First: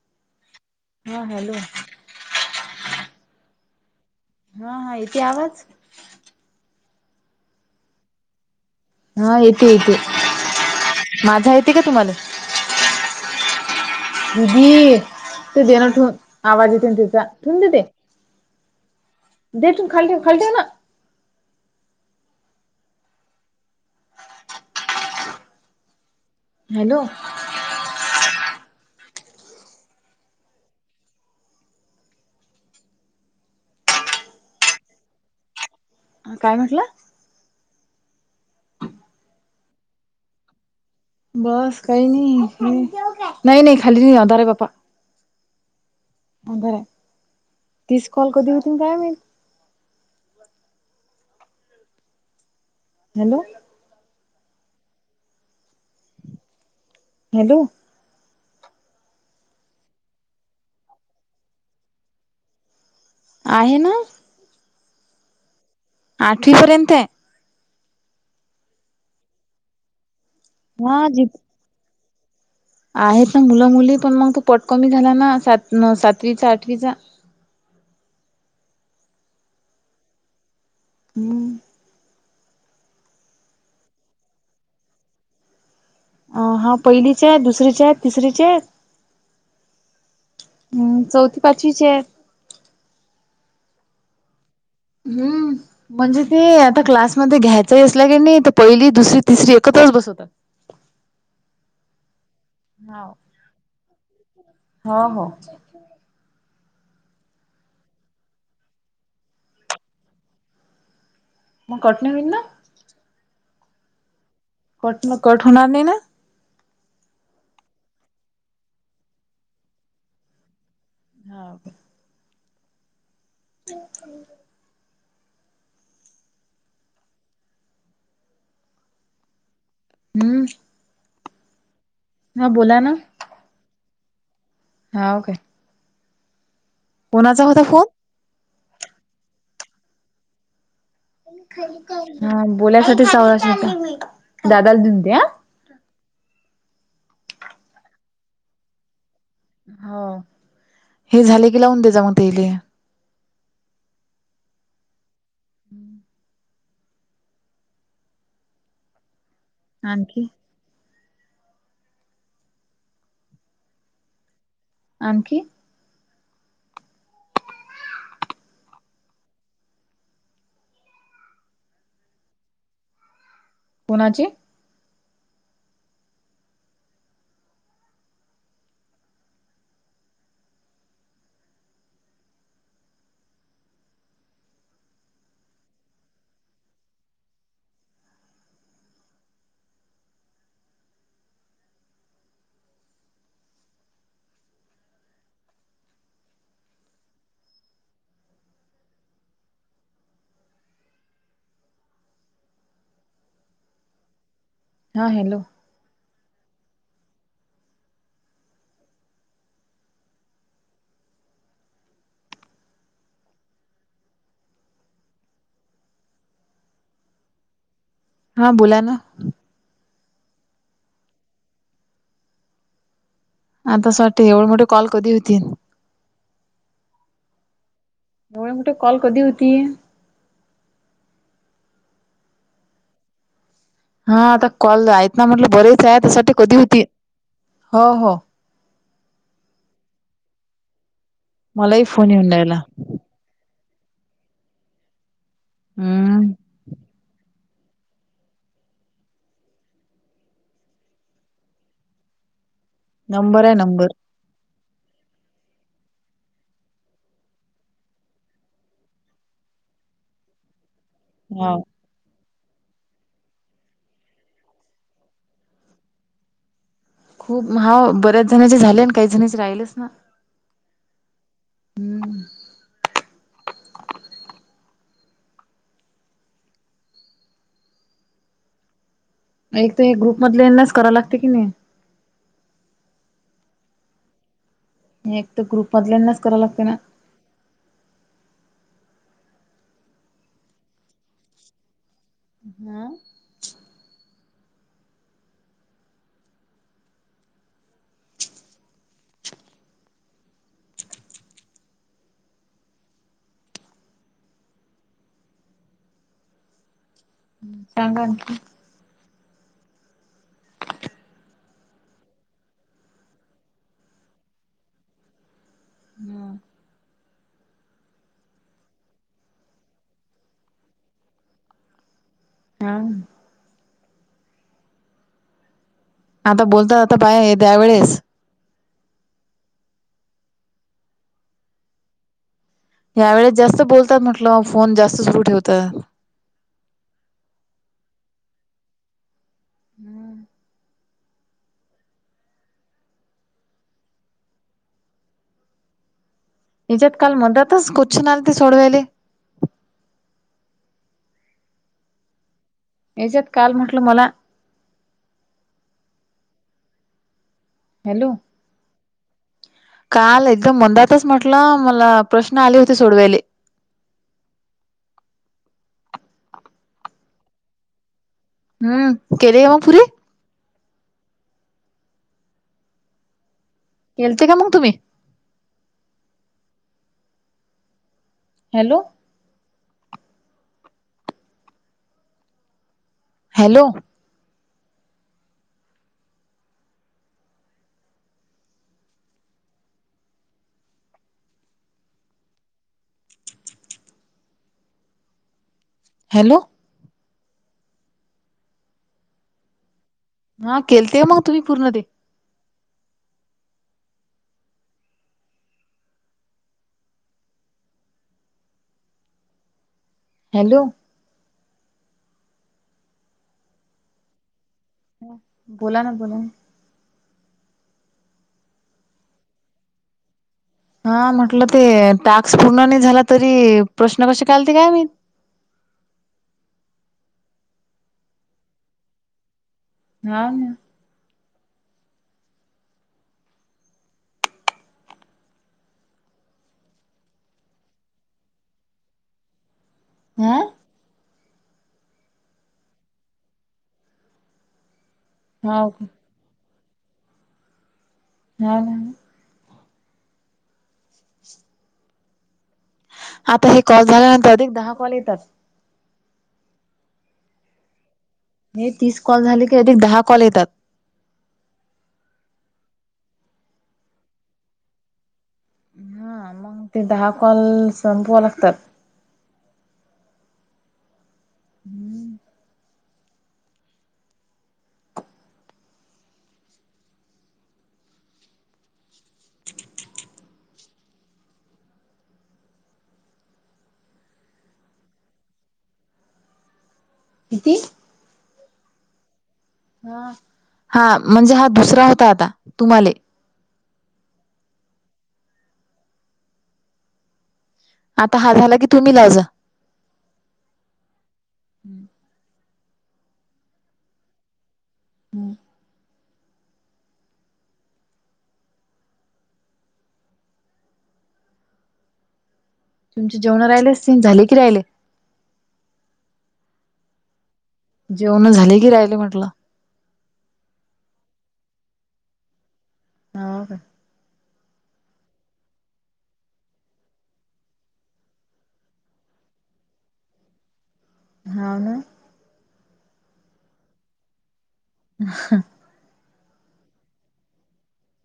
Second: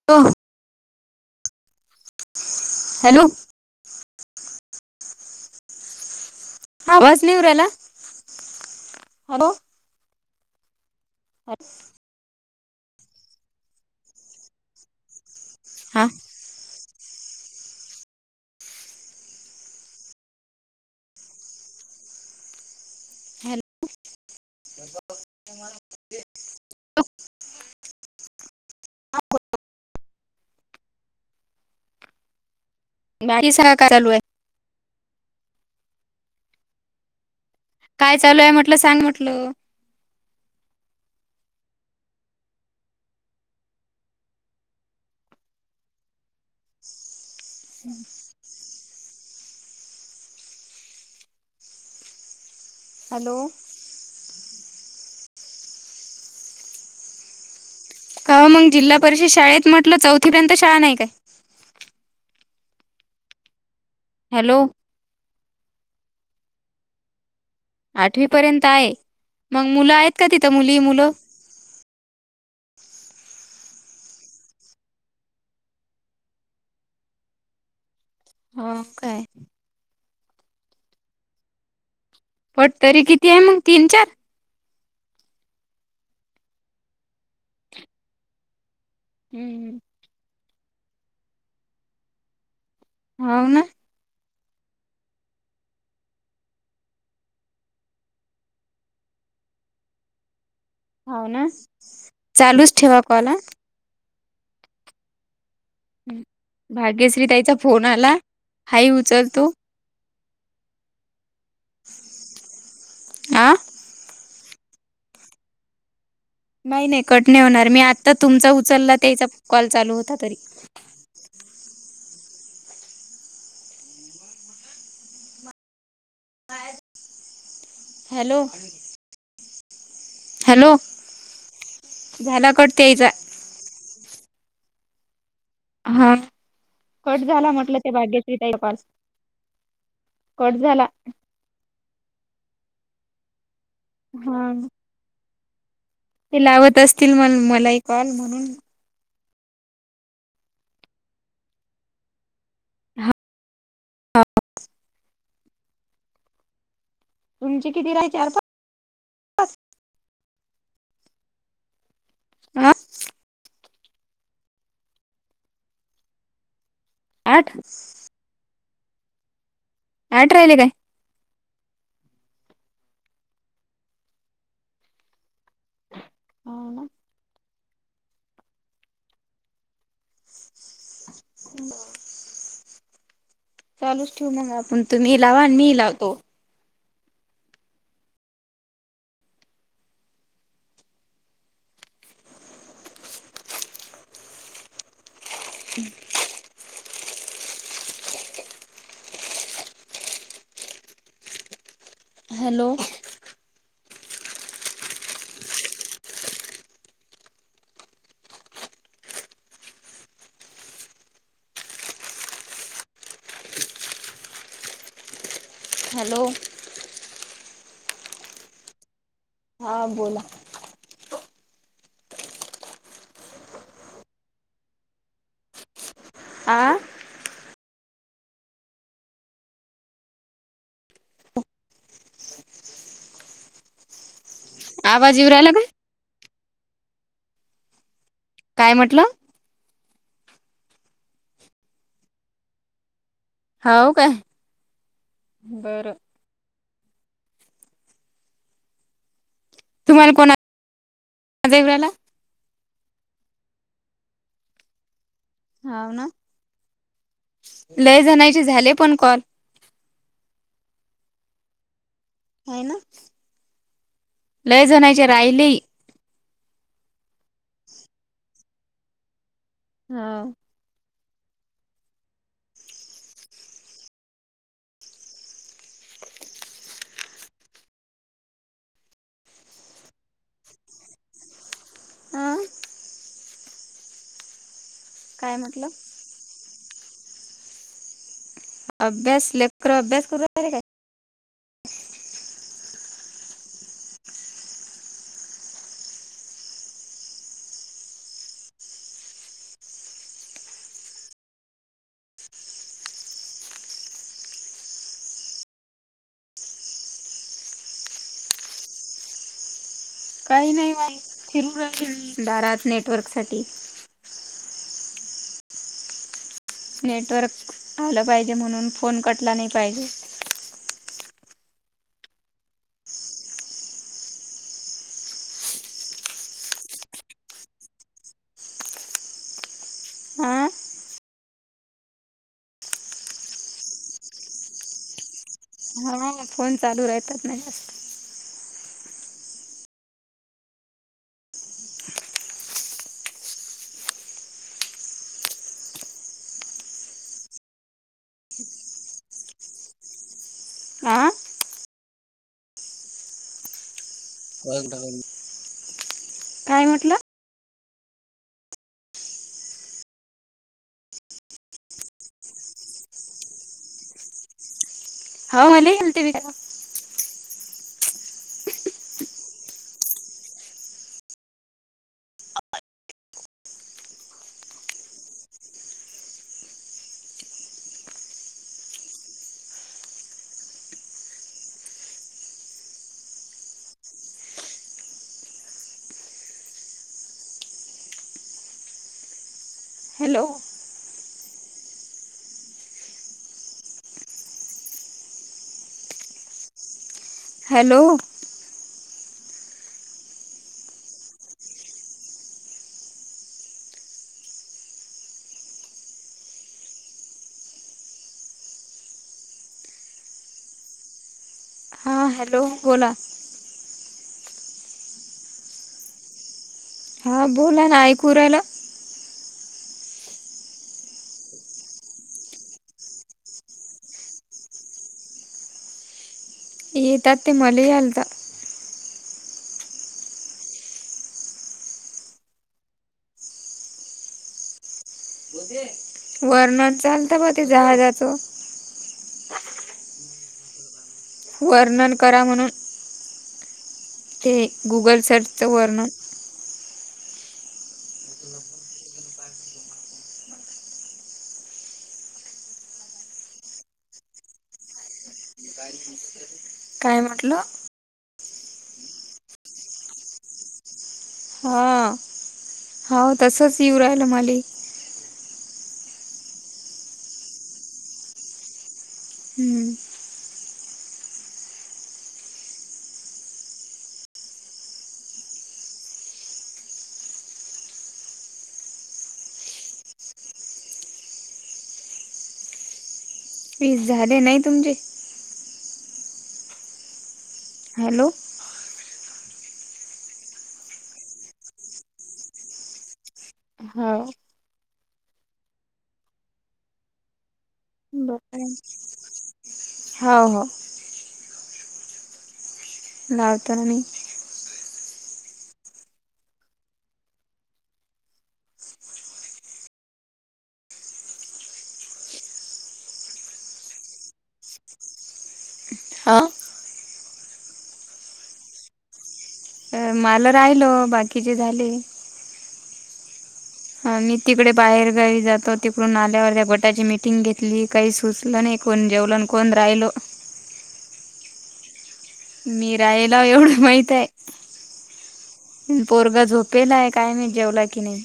[unintelligible] हा hello. Hello. हा हा. येतय आवाज? हा आवाज येवू नाही राहिला. हां. हॅलो येते येते. माझा येते का, तुम्हाला [unintelligible] ते बेणं हा ठेव आवाज येतोय ना तिचा ठेवून दे ते. देटून खाल ठेव खाल ठेव ना. Hello, [unintelligible] hello. [unintelligible] का चालू आहे. आ काय म्हटलं? काय चालू आहे म्हटलं सांग म्हटलं. बस काही नाही नाही नाही खाली नाही अंधार रे बापा. म बरं आहे, तीस कॉल कधी होतीन काय माहित. हॅलो. हॅलो. काव मंग जिल्हा परिषद शाळेत म्हटलं चौथीपर्यंत शाळा नाही काय? आहे ना! हॅलो. आठवी पर्यंत आहे. आठवी पर्यंत आहे, मंग मुलं आहेत का तिथं हा मुली-मुलं? जी आहेत ना मुलं मुली पण मग तो पोट कमी झाला ना सात म सातवीचा, आठवीचा. हो काय? हम्म. पट तरी किती आहे मग तीन चार? अ हा पहिलीच्या, दुसरीच्या, तिसरीच्या हम्म! हम्म चौथ पाचवीचे. हाव ना. हम्म. म्हणजे ते आता क्लासमध्ये घ्यायचाही असला की नाही ते पहिली, दुसरी, तिसरी एकत्रच बसवतात. हो ना चालूच ठेवा हो कॉल हा. हो हो. भाग्यश्री ताईचा फोन आला हाय उचल तू. म कट नाय होईन ना. आं कट न कट होणार नाही ना? नाही नाही कट नाही होणार मी आत्ता तुमचा उचलला त्याचा कॉल चालू होता तरी. हाव काय? [inaudible] हॅलो! हम्म. हॅलो झाला कट बोला ना. तेयचा. हाव काय. हा, कट कोणाचा झाला होता म्हटलं फोन? त्या बागे. [unintelligible] कट झाला. हा बोलासाठी [unintelligible] हा दादाला दिद दे हा. ते लावत असतील म मला ही कॉल म्हणून हो हे झाले की लावून दे जाऊन तेले. तुमची किती राहे चार पा आणखी आं आणखी आठ आठ राहिले काय? कोणाची? हो ना? बा [unintelligible] चालूच ठेवू मग आपण तुम्हीही लावा आणि मी हि लावतो. हम् [unintelligible] हॅलो! हा हॅलो! हॅलो! हा बोला ना. हा बोला. आता अस वाटते एवढं मोठे कॉल कधी होतील. आं? एवढ मोठे कॉल कध होती? हा आता कॉल आहेत आवाज ना येऊ म्हटलं राहिला काय बरेच आहे त्यासाठी कधी होती हो हो काय म्हटलं? मलाही फोन येऊन राहिला. होव काय बरं. ह [inaudible] तुम्हाला कोणा [unintelligible] देवराला? नंबर आहे नंबर. हाव ना? लय जणायचे झाले पण कॉल. हा. ह ना लय जणायचे राहिले. खूप हो बऱ्याच जण्याचे झाले आणि काही जणिचे राहिलेच नाही. हा. हम्म. एक ते एक ग्रुप मधले येण्याच कराव लागते की नाही. आ? एक काय तर म्हटलं? ग्रुपमधल्यांनाच कराव लागते ना. अभ्यास लेखर अभ्यास करून राहिले काय? हमम [unintelligible] सांगा आणखीन. काही नाही माई फिरू राहील दारात नेटवर्क साठी. हम् [unintelligible] नेटवर्क आलं पाहिजे म्हणून फोन कटला नाही पाहिजे. हा. आता बोलतात आता पाहे त्यावेेळेस आं यावेळेस जास्त बोलतात म्हटलं, फोन जास्त सुरू ठेवतं. हा. फोन चालू राहतात ना जास्त हम्म [unintelligible] इजत काल मदातच कुचनल ती सोडवेली [unintelligible] आं? याच्यात काल म्हटलं मला काय म्हटलं? हॅलो. काल एकदम मंदातच म्हटलं, मला प्रश्न आले होते सोडवाले. हो मणे हलतीव का [unintelligible] हम्म केले मग पुरी? केलते का मग तुम्ही? Hello. Hello. Hello. Hello. Hello. हा केलते मग तुम्ही पूर्ण ते? हॅलो. हा हॅलो बोला. बोला ना बोला ना. हा बोला ना ऐकूरायला. हा म्हटलं ते टाक्स पूर्ण नाही झाला तरी प्रश्न कसे काय आलते काय माहित. येतात ते मले ही आलता. हाव ना. होते वर्णन चालत ब ते जहाजाचा. हां वर्णन करा म्हणून ते गुगल सर्चचं वर्णन. हा हाव ना. [inaudible] आता हे कॉल झाल्यानंतर अधिक दहा कॉल येतात. काय मी म्हटलं हे तीस कॉल झाले की अधिक दहा कॉल येतात. हा. हाव तसच येऊ राहिलं मले. हा मंग ते दहा कॉल संपवा लागतात. हम्म. हम्म. फीस झाले नाही तुमचे? किती हॅलो. हा हा म्हणजे हा दुसरा होता आता तुम्हाले. हाव. आता हा बघते झाला की तुम्ही लावजा. हाव हाव. नाव तर आणि [unintelligible] तुमचे जेवणं राहिले असतील झाले की राहिले? हा. जेवणं झाले की राहिले म्हटलं. अ मला राहिलो बाकीचे झाले. हाव का हा मी तिकडे बाहेर गावी जातो तिकडून आल्यावर त्या घटाची मीटिंग घेतली काही सुचलं नाही. कोण जेवलन आणि कोण राहिलं. हाव ना. मी राहीला एवढं माहित आहे. ह ह. पोरगा झोपेलाय काय माहित जेवलाय की नाही.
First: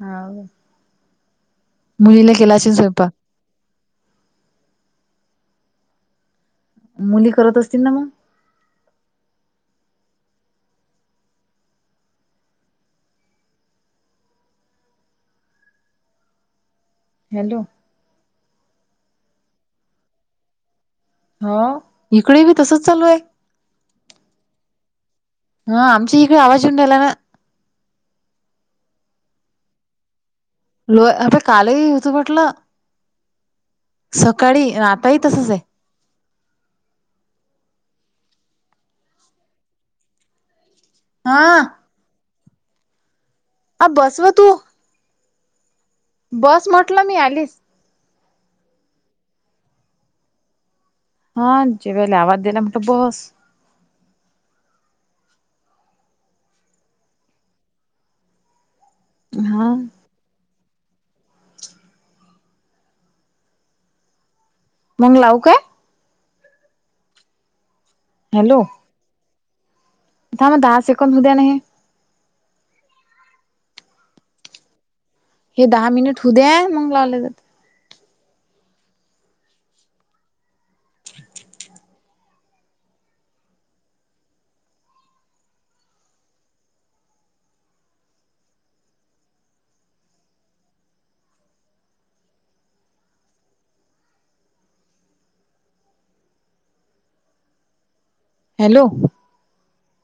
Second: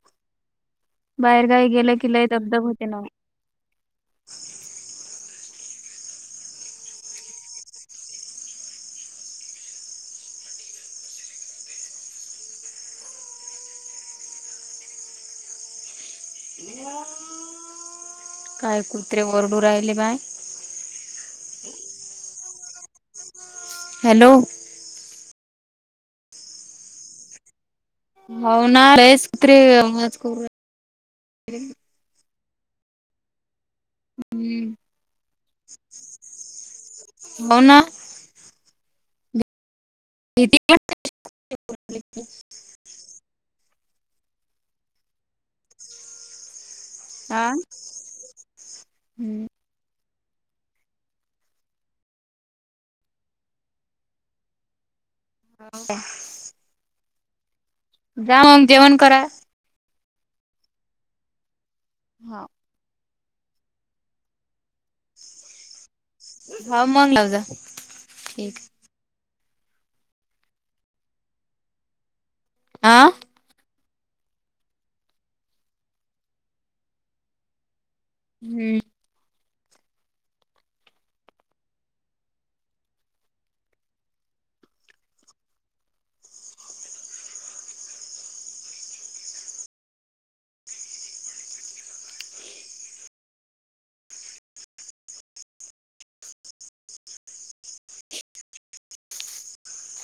हाव. बाहेरगावी गेलं कि लय मुलीला केला दबदब असेल होते ना. स्वयंपाक मुली करत असतील ना म. [inaudible] हॅलो. काय कुत्रे वोरडू राहिले बाय. ह इकडे बी तसच चालू आहे. हॅलो! हा आमचा इकडे आवाज येऊन राहिला. हो ना रेस कु.. लो आता काल ही होतं म्हटलं सकाळी आताही तसच आहे. मघ ना. हा [unintelligible] आ बसव तू. बस म्हटलं मी हा आलीस. हम्म. हा जेवयला आवाज दिला म्हटलं बस. हो का जा मग जेवण करा. हा. हाथ मग लावू काय. हा मंग लाव जा. ठीक हॅलो. थांबा दहा सेकंद होऊ द्या नाही. आं. हे दहा मिनिट होऊ दे मग लावले जातं. हम्म. हॅलो.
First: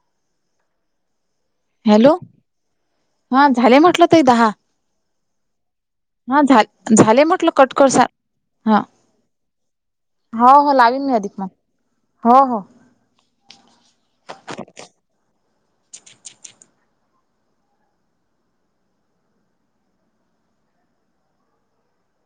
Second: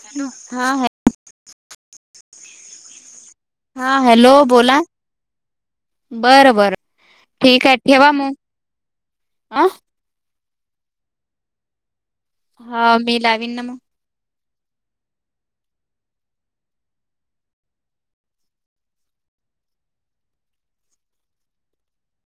हॅलो हा ह हॅलो हा झाले म्हटलं ताई हॅलो दहा. बोला हा बरं झा बरं झाले म्हटलं ठीक कट आहे करू साय ठेवा मग हा. अ हो हो लावीन मी अधिक मग. हो हो हा मी लावीन ना मग.